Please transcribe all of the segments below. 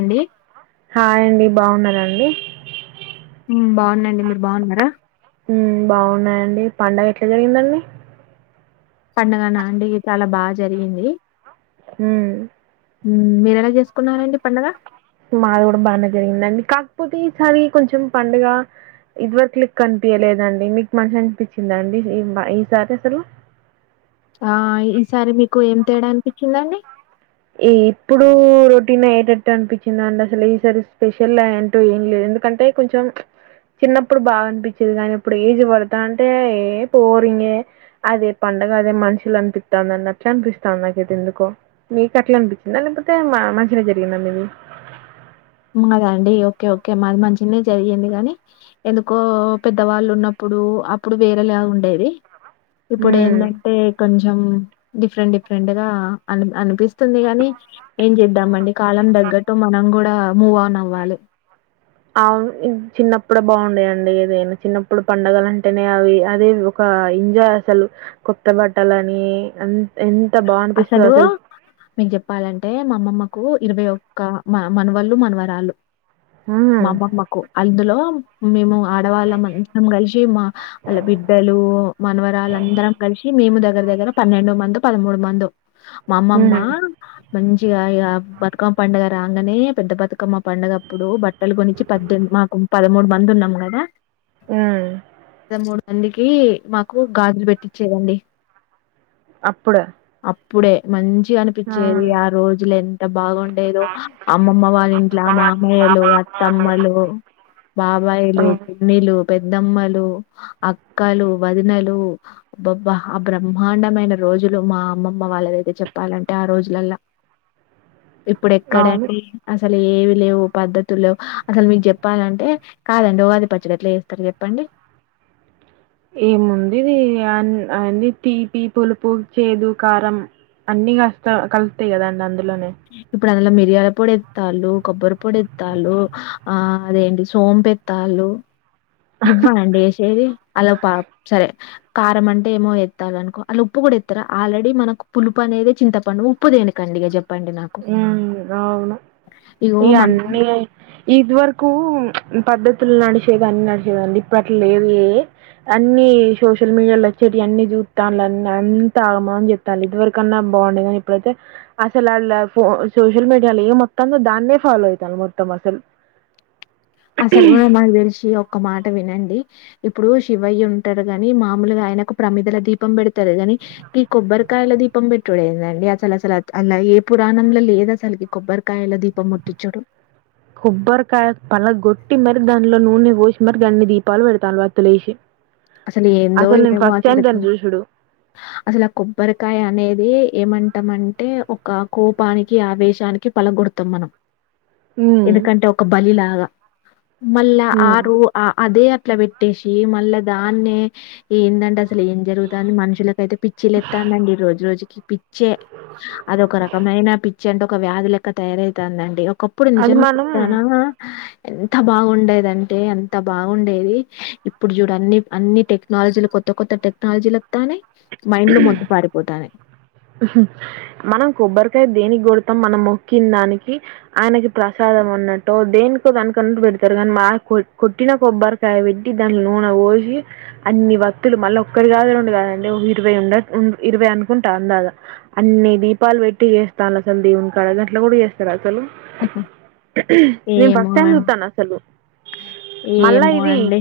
అండి. హాయండి బావున్నరా అండి. మ్ బావున్నండి మీరు బావున్నరా? హ్మ్ బావున్నయండి పండగ ఎట్ల జరిగిందండి. పండగనా అండి చాలా బా జరిగింది. హ్మ్ హ్ మీరెలా చేస్కున్నారండి పండగ. మాది గుడా బానే జరిగిందండి. కాక్పోతే ఈసారి కొంచం పండగా ఇది వరక్ లెక్క అన్పియలేదండి. మీకు మంచిగ అన్పించిదా అండి ఇ మ ఈసారి అసలు ఆ ఈసారి మీకు ఏం తేడా అన్పించిందండి. ఇ ఇప్పుడూ రొటీన్ అయ్యేటట్టే అన్పించిందండి అసల్ ఈసారి స్పెషల్ అంటూ ఏం లేద్ ఎందుకంటే కొంచెం చిన్నప్పుడు బాగా అనిపించేది గానీ ఇప్పుడు ఏజ్ పడ్తాంటే ఏ పోరింగే అదే పన్ డగా అదే మనుషుల్ అన్పితాంద్ అన్నట్లు అనిపిస్తాంది నాకైతే ఎందుకో మీకట్ల అనిపించిందా లేకపోతే మా మంచిగనే జరిగిందా మీది? మాద అండి ఓకే ఓకే మాది మంచిగనే జరిగింది గనీ ఎందుకో పెద్దవాళ్ళు ఉన్నప్పు ఇప్పుడు అప్పుడు వేరేలా ఉండేది. ఇప్పుడు హ్మ్. ఏందంటే కొంచెం డిఫరెంట్ డిఫరెంట్ గా అ అని అనిపిస్ తుంది గాని ఏం చేద్దామండి కాలం తగ్గట్టు మనం గూడా మూవ్ ఆన్ అవ్వాలి అవున్ చిన్నప్పుడే బావుండేదండి ఏదైనా చిన్నప్పుడు పండగలంటేనే అవి అది ఒక ఆ ఎంజాయ్ అసలు కొత్త బట్టలని అన్ ఎన్ అసలు మేం జెప్పాలంటే మా అమ్మమ్మ కూ ఇరవై ఒక్క మా మనవళ్లు, మనవరాళ్ళు హ్మ్. మా అమ్మమ్మకు అందులో మేము ఆడవాళ్ళం అందరం కలిసి మా హా ఆళ్ల బిడ్డలు మనవరాళ్ల అందరం కలిసి మేము దగ్గర దగ్గర పన్నెండు మందో పదమూడు మందో మా అమ్మమ్మా హ్మ్. మంచిగా ఇగా బతుకమ్మ పండుగ రాంగానే పెద్ద బతుకమ్మ పండుగప్పుడు బట్టలు గొనిచ్చి పద్దెంది మాకు పదమూడు మంది ఉన్నం గదా ఉమ్ అందికి మాకు గాజులు బెట్టించేదండి అప్పుడ అప్పుడే మంచ్ చీగా అనిపించేది ఆ రోజులెంత బాగుండేదో అమ్మమ్మ వాళ్ళ ఇంట్ల మామయ్యలు అత్ తమ్మలు బాబాయిలు హ్మ్ పిన్నిలు పెద్ ద్దమ్మలు అక్కలు వదినలు అబబ్బ ఆ బ్రహ్మాండమైన రోజుల్ లో మా అమ్మమ్మ వాళ్ళదైతే చెప్పాలంటే ఆ రోజులల్ల అవును ఇప్పుడెక్కడండి అసల్ అసల్ ఏవి లేవు పద్ధతుల్ లేవ్ అసల్ మీక్ జెప్పాలంటే కాదండి ఉగాది పచ్చడి ఎట్లా చేస్తారు చెప్పండి ఏముందిది అన్ అనీ తీపి పులుపు చేదు కారం అన్నీ గస్తా కల్తాయ్ గదండి అందులోనే ఇప్పుడందల మిరియాల పొడి ఎత్తాలు కొబ్బరి పొడి ఎత్తాలు ఆ అదేంటి సోంపు ఎత్తాలు లు గివ్వా అండి ఏసేది అలా పాప్ సరే కారం అంటే ఏమో ఎత్తాలనుకో అల్లుప్పు కూడా ఏత్తరా ఆల్రెడీ మనకు పులుపనేదే చింతపండు ఉప్పు దేనికండి ఇగ జెప్ ఉమ్ అవును ఇగో ఇగ మన అనిగా ఇద్ వరకు పద్ధత్ తుల్ నడిసేగన్ నడిసేవండి ఇప్పట్లేవీ ఏ అన్నీ సోషల్ మీడియాలో వచ్చేటియాన్ని జు జుతాల్ అన్ అంతా ఆగమన్ జేత్తాల్లు ఇదివరకన్నా బావుండే గాని ఇప్పుడైతే అసలల్ ఫో సోషల్ మీడియాలో ఏంవొత్తన్దో దాన్నే ఫాలో అయితాళ్లు మొత్తం అసల్ అసల్ మనక మాక్ దెల్సి ఒక్క మాట వినండి ఇపుడు శివయ్య ఉంటడు గాని మామూలుగా ఆయనకు ప్రమీదల దీపం బెడతరే గని గీ కొబ్బరికాయల దీపం బెట్టుడెందండి అసల్ అసల్ అత్ అల్ల ఏ పురాణంల లేదు అసలుకి కొబ్బరికాయల దీపం ముట్టిచ్చుడు కొబ్బరికాయ పలగొట్టి మరి దండ్లో నూనె పోసి మరి గన్ని దీపాలు పెడతాళ్లు వత్తులేసి అసలేందో అసలు నేను ఏమో ఫస్ట్ టైం అసలుకి దాన్ని చూసుడు అసలు ఆ కొబ్బరికాయ అనేది ఏమంటం అంటే ఒక కోపానికి ఆవేశానికి పలగొడతం మనం ఉమ్ ఎందుకంటే ఒక బలిలాగా మళ్ళా ఉమ్ ఆరు ఆ అదే ఆక్ ట్ల వెట్టేసి మళ్ళ దాన్నే ఈ ఏందండ్అసల్ అసలేం జరుగుతంది మనుషులకైతే పిచ్చిలెత్తాందండి రోజు రోజుకి పిచ్ చ్చే అదొ ఒక రకమైన పిచ్చి అంటే ఒక వ్యాధి లెక్క తయారైతాందండి ఒక్ కప్పుడు అది నిజంగా మనం చెప్తానా ఎంత బాగుండేదంటే అంత బాగుండేది ఇప్పుడు జూడన్నీ అన్నీ టెక్నాలజీల్ కొత్త కొత్త టెక్నాలజీలక్ మనం కొబ్బరికాయ దేనికిగొడతాం మనం మొక్కిన దానికి ఆయనకి ప్రసాదం ఉన్నట్టో దేనికో దానికన్నట్టు బెడ్తారు మనమా కో కొట్టిన కొబ్బరికాయ పెట్టీ దాన్లో నూనె పోసి అని వత్తులు మళ్ళీ ఒకటి కా కాళీ గుండు గదే లెవ్ ఇరవై ఉండచ్ ఉండ్ ఇరవై అనుకుంటా అందదా అన్నీ దీపాలు వెట్టి జేస్తాల్ అసల్ దేవున్కి గట్లగూడా చేస్తార అసలు నేను ఏమో ఫస్ట్ టైమ్ అం జూత్తాన్న అసలు ఏమో అండీ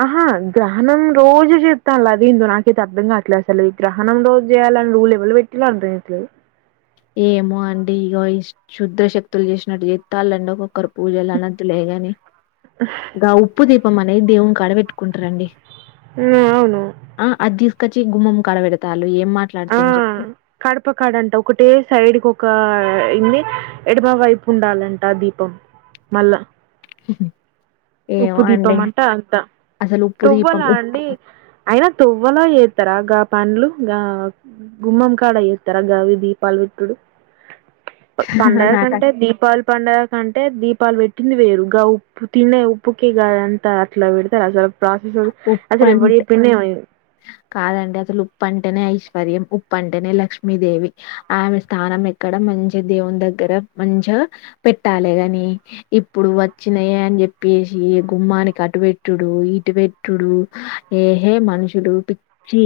ఆహా గ్రహణం రోజు జేత్తాళ్లు అదేందో నా ఇది అర్ధం గట్లే అసల్ ఇ గ్రహణం రోజ్ చేయాలని రూల్ ఎవలు పెట్టిలో అర్ధం అయితలేదు ఏమో అండి ఇగో ఈ శుద్దా శక్తులు చేసినట్టు జెత్తాలండి ఒకొక్కరు పూజలు అన్నదిలేగని గ ఉప్పు దీపం అనేది దేవునీకాడ బెట్టుకుంటారండి ఉమ్ అవును కచి గుమ్మం కాడబెడతాలు ఏం ఆ! మాట్లాడతాన్ చెప్పు కడప కాడంట. ఒకటే సైడ్కి ఒక ఇన్ని ఎడమ వైపు ఉండాలంట దీపం మళ్ళా ఉప్పు ఏమో దీపం అండి అంట అంత అసలు ఉప్పు దీపం తోవ్వలా ఉప్పు అండి అయినా తొవ్వలో జేత్తరా గా పన్లు గా గుమ్మం కాడ జేత్తరా గావి దీపాలు బెట్టుడు పండగ నాకు కంటే దీపాల్ పండగ కంటే దీపాల్ పెట్టింది వేరు గా ఉప్పు తినే ఉప్ పుకి గదంతా అట్లా వెడతార అస ఉప్పు అంటే ఇది. కాదండి అసలు ఉప్పు అంటేనే ఐష్ పర్యం ఉప్పంటేనే లక్ష్మీదేవి ఆమె స్థానం ఎక్కడ మంచి దేవుని దగ్గర మంచి అ పెట్టాలేగని ఇప్పుడు వచ్చినయ అని చెప్పేసి గుమ్మానికి అటు పెట్టు డు ఇటు వెట్ టుడు ఏహే మనుషులు పిచ్చి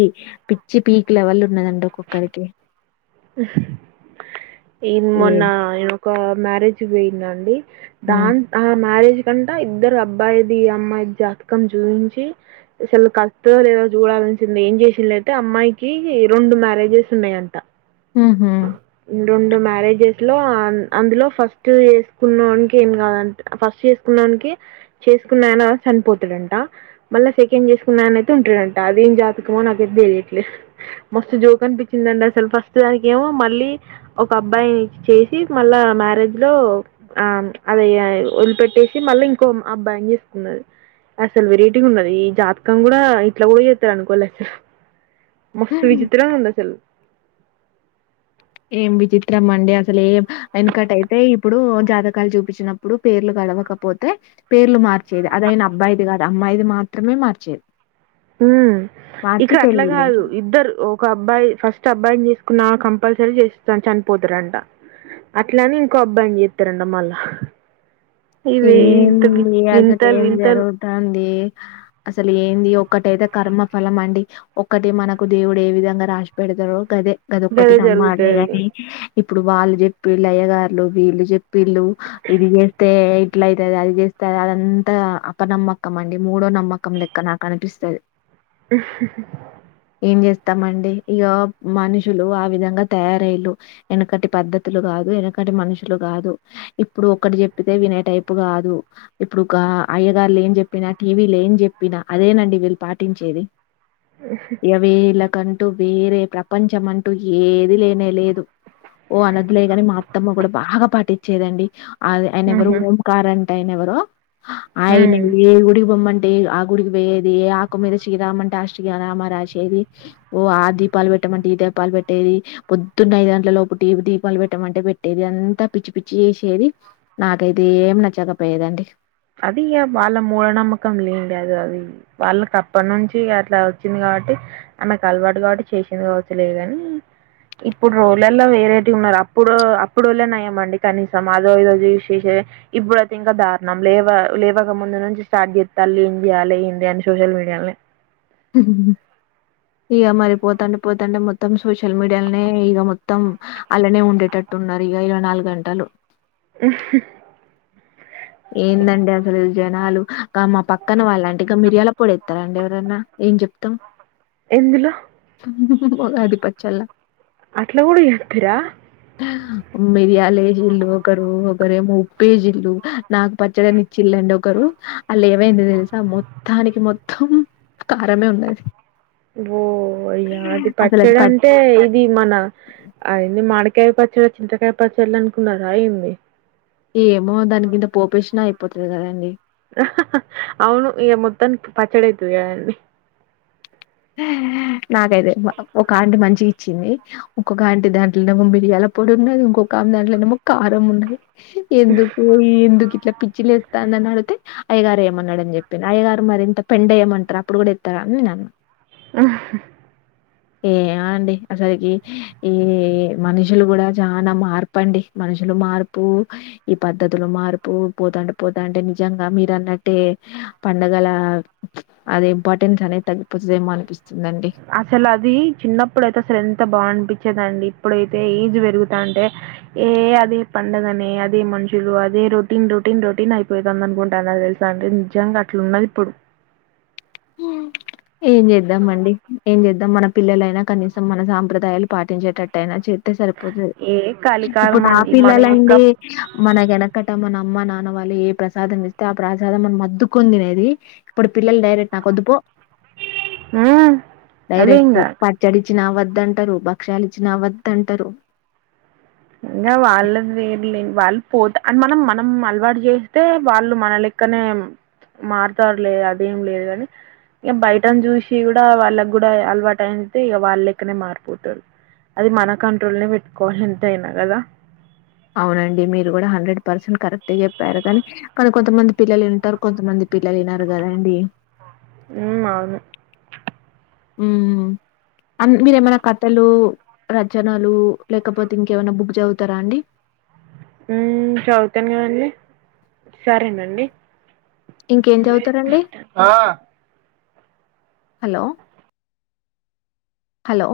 పిచ్చి పీక్ లెవెల్ ఉన్నదండి ఒక్కొక్కరికి ఈన్ ఏ మొన్నా నేనొక మ్యారేజ్క్ పోయిన్నండి హ్మ్ దాన్ ఆ మ్యారేజ్ కంట ఇద్దరు అబ్బాయిది అమ్మాయిది జాతకం జూయించి అసలు కల్త్ లేదో జూడాల చం ఏం చేసిళ్లంటే అమ్మాయికి రెండు మ్యారేజెస్ ఉన్నాయంట హ్మ్ హు రెండు మ్యారేజెస్ లో అ అందులో ఫస్ట్ చేసుకున్నోనికి ఏం కాదంట ఫస్ట్ చేసుకున్న న్నోనికి చేసుకున్నాయిన చనిపోతాడంట మళ్లా సెకండ్ చేసుకున్నాయినయితే ఉంటాడంట అదేం జా జాతకమో నాకైద్దెలియట్లే మస్తు జోక్ అనిపించిందండి అసలు ఫస్ట్ దానిక్ ఏమో మళ్ళీ ఒక అబ్బాయిని చేసి మళ్ళా మ్యారేజ్ లో ఆ అదే వదిలిపెట్టేసి మళ్ళీ ఇంకో అబ్బాయిని చేస్కున్నది అసలు వెరేటీగున్నది ఈ జాతకం గూడా ఇట్లా గూడా జేత్తరు అనుకోలె అసల్ మస్త్ విచిత్రంగ ఉందసల్ ఏం విచిత్రమండి అసలు ఏమ్ వెనకటయితే ఇప్పుడు జాతకాలు చూపిచ్చినప్పుడు పేర్లు గ అడవకపోతే పేర్లు మార్చేది అదైన అబ్బాయిది కాదు అమ్మాయిది మాత్రమే మార్చేది హ్మ్ మార్చి ఇక్కడ అట్లా పెళ్ళిళ్ళు గాదు ఇద్దరు ఒక అబ్బాయి ఫస్ట్ అబ్బాయిని చేసుకున్నాక కంపల్సరి జస్ చనిపోతారంట అట్లని ఇంకో అబ్బాయిని చెత్తరండ మళ్ళా ఇవి ఇంత వి ఏంది అసలు వింతలు ఏం వింతలు జరుగుతాంది అసలు ఏంది ఒక్కటైతే కర్మఫలం అండి ఒక్కటి మనకు దేవుడు ఏ విధంగా రాసి పెడతారో గదే గది ఒక్కటి గదే జరుగుతది. నమ్మాలెగాని ఇప్పుడు వాళ్ళు చెప్పి లయ్య గారులు వీళ్ళు చెప్ ప్పిల్లు ఇది జేస్తే ఇట్ల అయితది అది జెస్తే అదంతా అపనమ్మకం అండి మూడో నమ్మకం లెక్క నాకు అనిపిస్తది ఏం చేస్తామండి ఇగ మనుషులు ఆ విధంగా తయారయిల్లు యెనకటి పద్ధతులు గాదు వెనుకటి మనుషులు గాదు ఇప్పుడు ఒక్కటి చెప్పితే వినేటైప్ ప్పు గాదు ఇప్పుడు గా అయ్యగార్లు ఏం జెప్పినా టీవీల ఏం జెప్పినా అదేనండి వీళ్ళు పాటించేది ఇగ వీళ్ళకన్ టూ వేరే ప్రపంచం అంటూ ఏది లేనే లేదు ఓ అనద్దులేగాని మా అత్తమ్మ గూడా బాగా పాటిచ్చేదండి. అదె ఆయన ఎవరు హుహు. ఓంకార అంట ఆయన ఎవరో ఆయన హ్మ్. ఏ గుడికి బొమ్మంట్ టే ఆ గుడికి పోయేది ఏ ఆకు మీద శ్రీరామ్ అంటే ఆ శ్రీరామా రాసేది ఓ ఆ దీపాలు పెట్టి పెట్టమంటే ఈ దీపాలు పెట్టేది పొద్దున్న ఐదు గంటల లోపు టీ దీపాలు పెట్టమంటే పెట్టేది అంతా పిచ్చి పిచ్చి చేసేది నాకైతే ఏం నచ్చకపోయేదండి. అది ఇగ వాళ్ళ మూఢనమ్మకం లేండి అదు అది వాళ్ళకి అప్పటి నుంచి అట్లా వచ్చింది కాబ ట్టి ఆమెకు అలవాటు కాబట్టి చేసింది కావచ్చు లేగాని ఇప్పుడు రోలల్లో వేరైటీగ ఉన్నారు అప్పుడు అప్పుడోళ్ళే నయ్యమండి కనీసం అదో ఇదో చూసి చే ఇప్పుడైతే ఇంకా దారుణం లేవ లేవక ముందు నుంచి స్టార్ట్ చేత్తాళ్ళూ ఏం చేయాలి ఏంది అని సోషల్ మీడియాల్నే ఉహుహుమ్ ఇగ మరి పోతంటే పోతంటే మొత్తం సోషల్ మీడియాల్నే ఇగ మొత్తం అల్లనే ఉండేటట్టు ట్టున్నారు ఇక ఇరవై నాలుగంటలు ఉహ్మ్ ఏందండి అసలు ఈ జనాలు క మా పక్కన వాళ్ళంటి ఇంక మిరియాల పొడి ఎతరాండి ఎవరన్నా ఏం చెప్తాం ఎందులో ఉగాది పచ్చల అట్ల కూడ చెప్తిర మిరియాలేచిల్లు ఒకరు ఒకరేమొ ఉప్పెసిల్లు నాకు పచ్చడని ఇచ్చిల్ళండి ఒకరు అళ్ళ ఏమైందొ తెలుసా మొత్తానికి మొత్తం కారమే ఉన్నది ఓ అయ్యా అది అసలు పచ్చడి పట్టి అంటే ఇది మన అ ఏంది మాడి కాయ పచ్చడ చింతకాయ పచ్చళ్ళు అనుకున్నరఏంది ఏమో దానికింత పోపేశినా అయిపోతది కదండి అవును ఇగ మొత్తానికి పచ్చడైతది కదండి నాకైతే ఒక ఆంటి మంచిగిచ్చింది ఒక్కొక ఆంటి దాంట్లనెమో మిరియాల పొడి ఉన్నది ఇంకొక ఆమెదాంట్లోనేమొ కారం ఉన్నది ఎందుకు ఎందుకిట్ల పిచ్చిలేస్థాంది అనిఅడుగుతే అయ్యగారు ఏయమన్నడని చెప్పిండు అయ్యగారు మరింత పెండ ఏయమంటారు అప్పుడు గుడ ఏత్తరా అని నేను అన్నా ఆహా ఏమొ అండి అసలికి ఈ మనుషులు కూడా చానా మార్పండి మనుషులు మార్పు ఈ పద్ధతులు మార్పు పోతాంటె పోతాంటె నిజంగా మీరు అన్నట్టే పండగలా అదె ఇంపార్టెన్స్ అనేది తగ్గిపోతదేమో అనిపిస్త అసలు అది చిన్నప్పుడైతే అసలు ఎంత బాగనిపించేదండి ఇప్పుడైతే ఏజ్ పెరుగుతాంటే ఏ అదే పండగనే అదే మనుషులు అదే రొటీన్ రో టీన్ రొటీన్ అయిపోయేది అందన్గుండాలి నాకు తెలుసా అంటే నిజంగా అట్లున్నది ఇప్పుడు ఉమ్ ఏం చేద్దాంమండి ఏం చేద్దాం మన పిల్లలైనా కనీసం మన సాంప్రదాయాలు పాటించేటట్టాయినా చేస్తె సరి పోతది ఏ కలికాలం ఇప్పుడు ఆ అండి మన యొక్క పిల్లలండి మన వెనకట మన అమ్మ నాన్న వాళ్ళు ఏ ప్రసాదం ఇస్తే ఆ ప్రసాదం మనమద్దుకొని తినేది ఇప్పుడు పిల్లలు డైరెక్ట్ నాకొద్దుపో మ్మ్ అదే డైరెక్టు ఇంగా పచ్చడి ఇచ్చినా వద్దంటారు భక్షాలు ఇచ్చినా వద్దంటరు ఇంగ వాళ్ళది వేర్లే వాళ్ళు పోత అని మనం మనం అలవాటు చేస్తే వాళ్ళు మన లెక్కనే మారుతారు లే అదేం లేదు అని ఇగ బయటని చూసి కూడా వాళ్ళకి కూడా అలవాటు అయితే ఇగ వాళ్ళ లెక్కనే మారిపోతారు అది మన కంట్రోల్నే పెట్టుకోవాలి ఎంతయినా కదా అవునండి మీరు కూడా హండ్రెడ్ పర్సెంట్ కరెక్ట్ చెప్పారు కానీ కానీ కొంతమంది పిల్లలు వింటారు కొంతమంది పిల్లలు ఇనరు కదండి ఉమ్ అవును ఉమ్ అ మీరు ఏమైనా కథలు రచనలు లేకపోతే ఇంకేమైనా బుక్ చదువుతారా అండి బ్లాంక్ హ్మ్ చదువుతాన్ కానీ సరేనండి ఇంకేం చదువుతారండి హలో హల్లో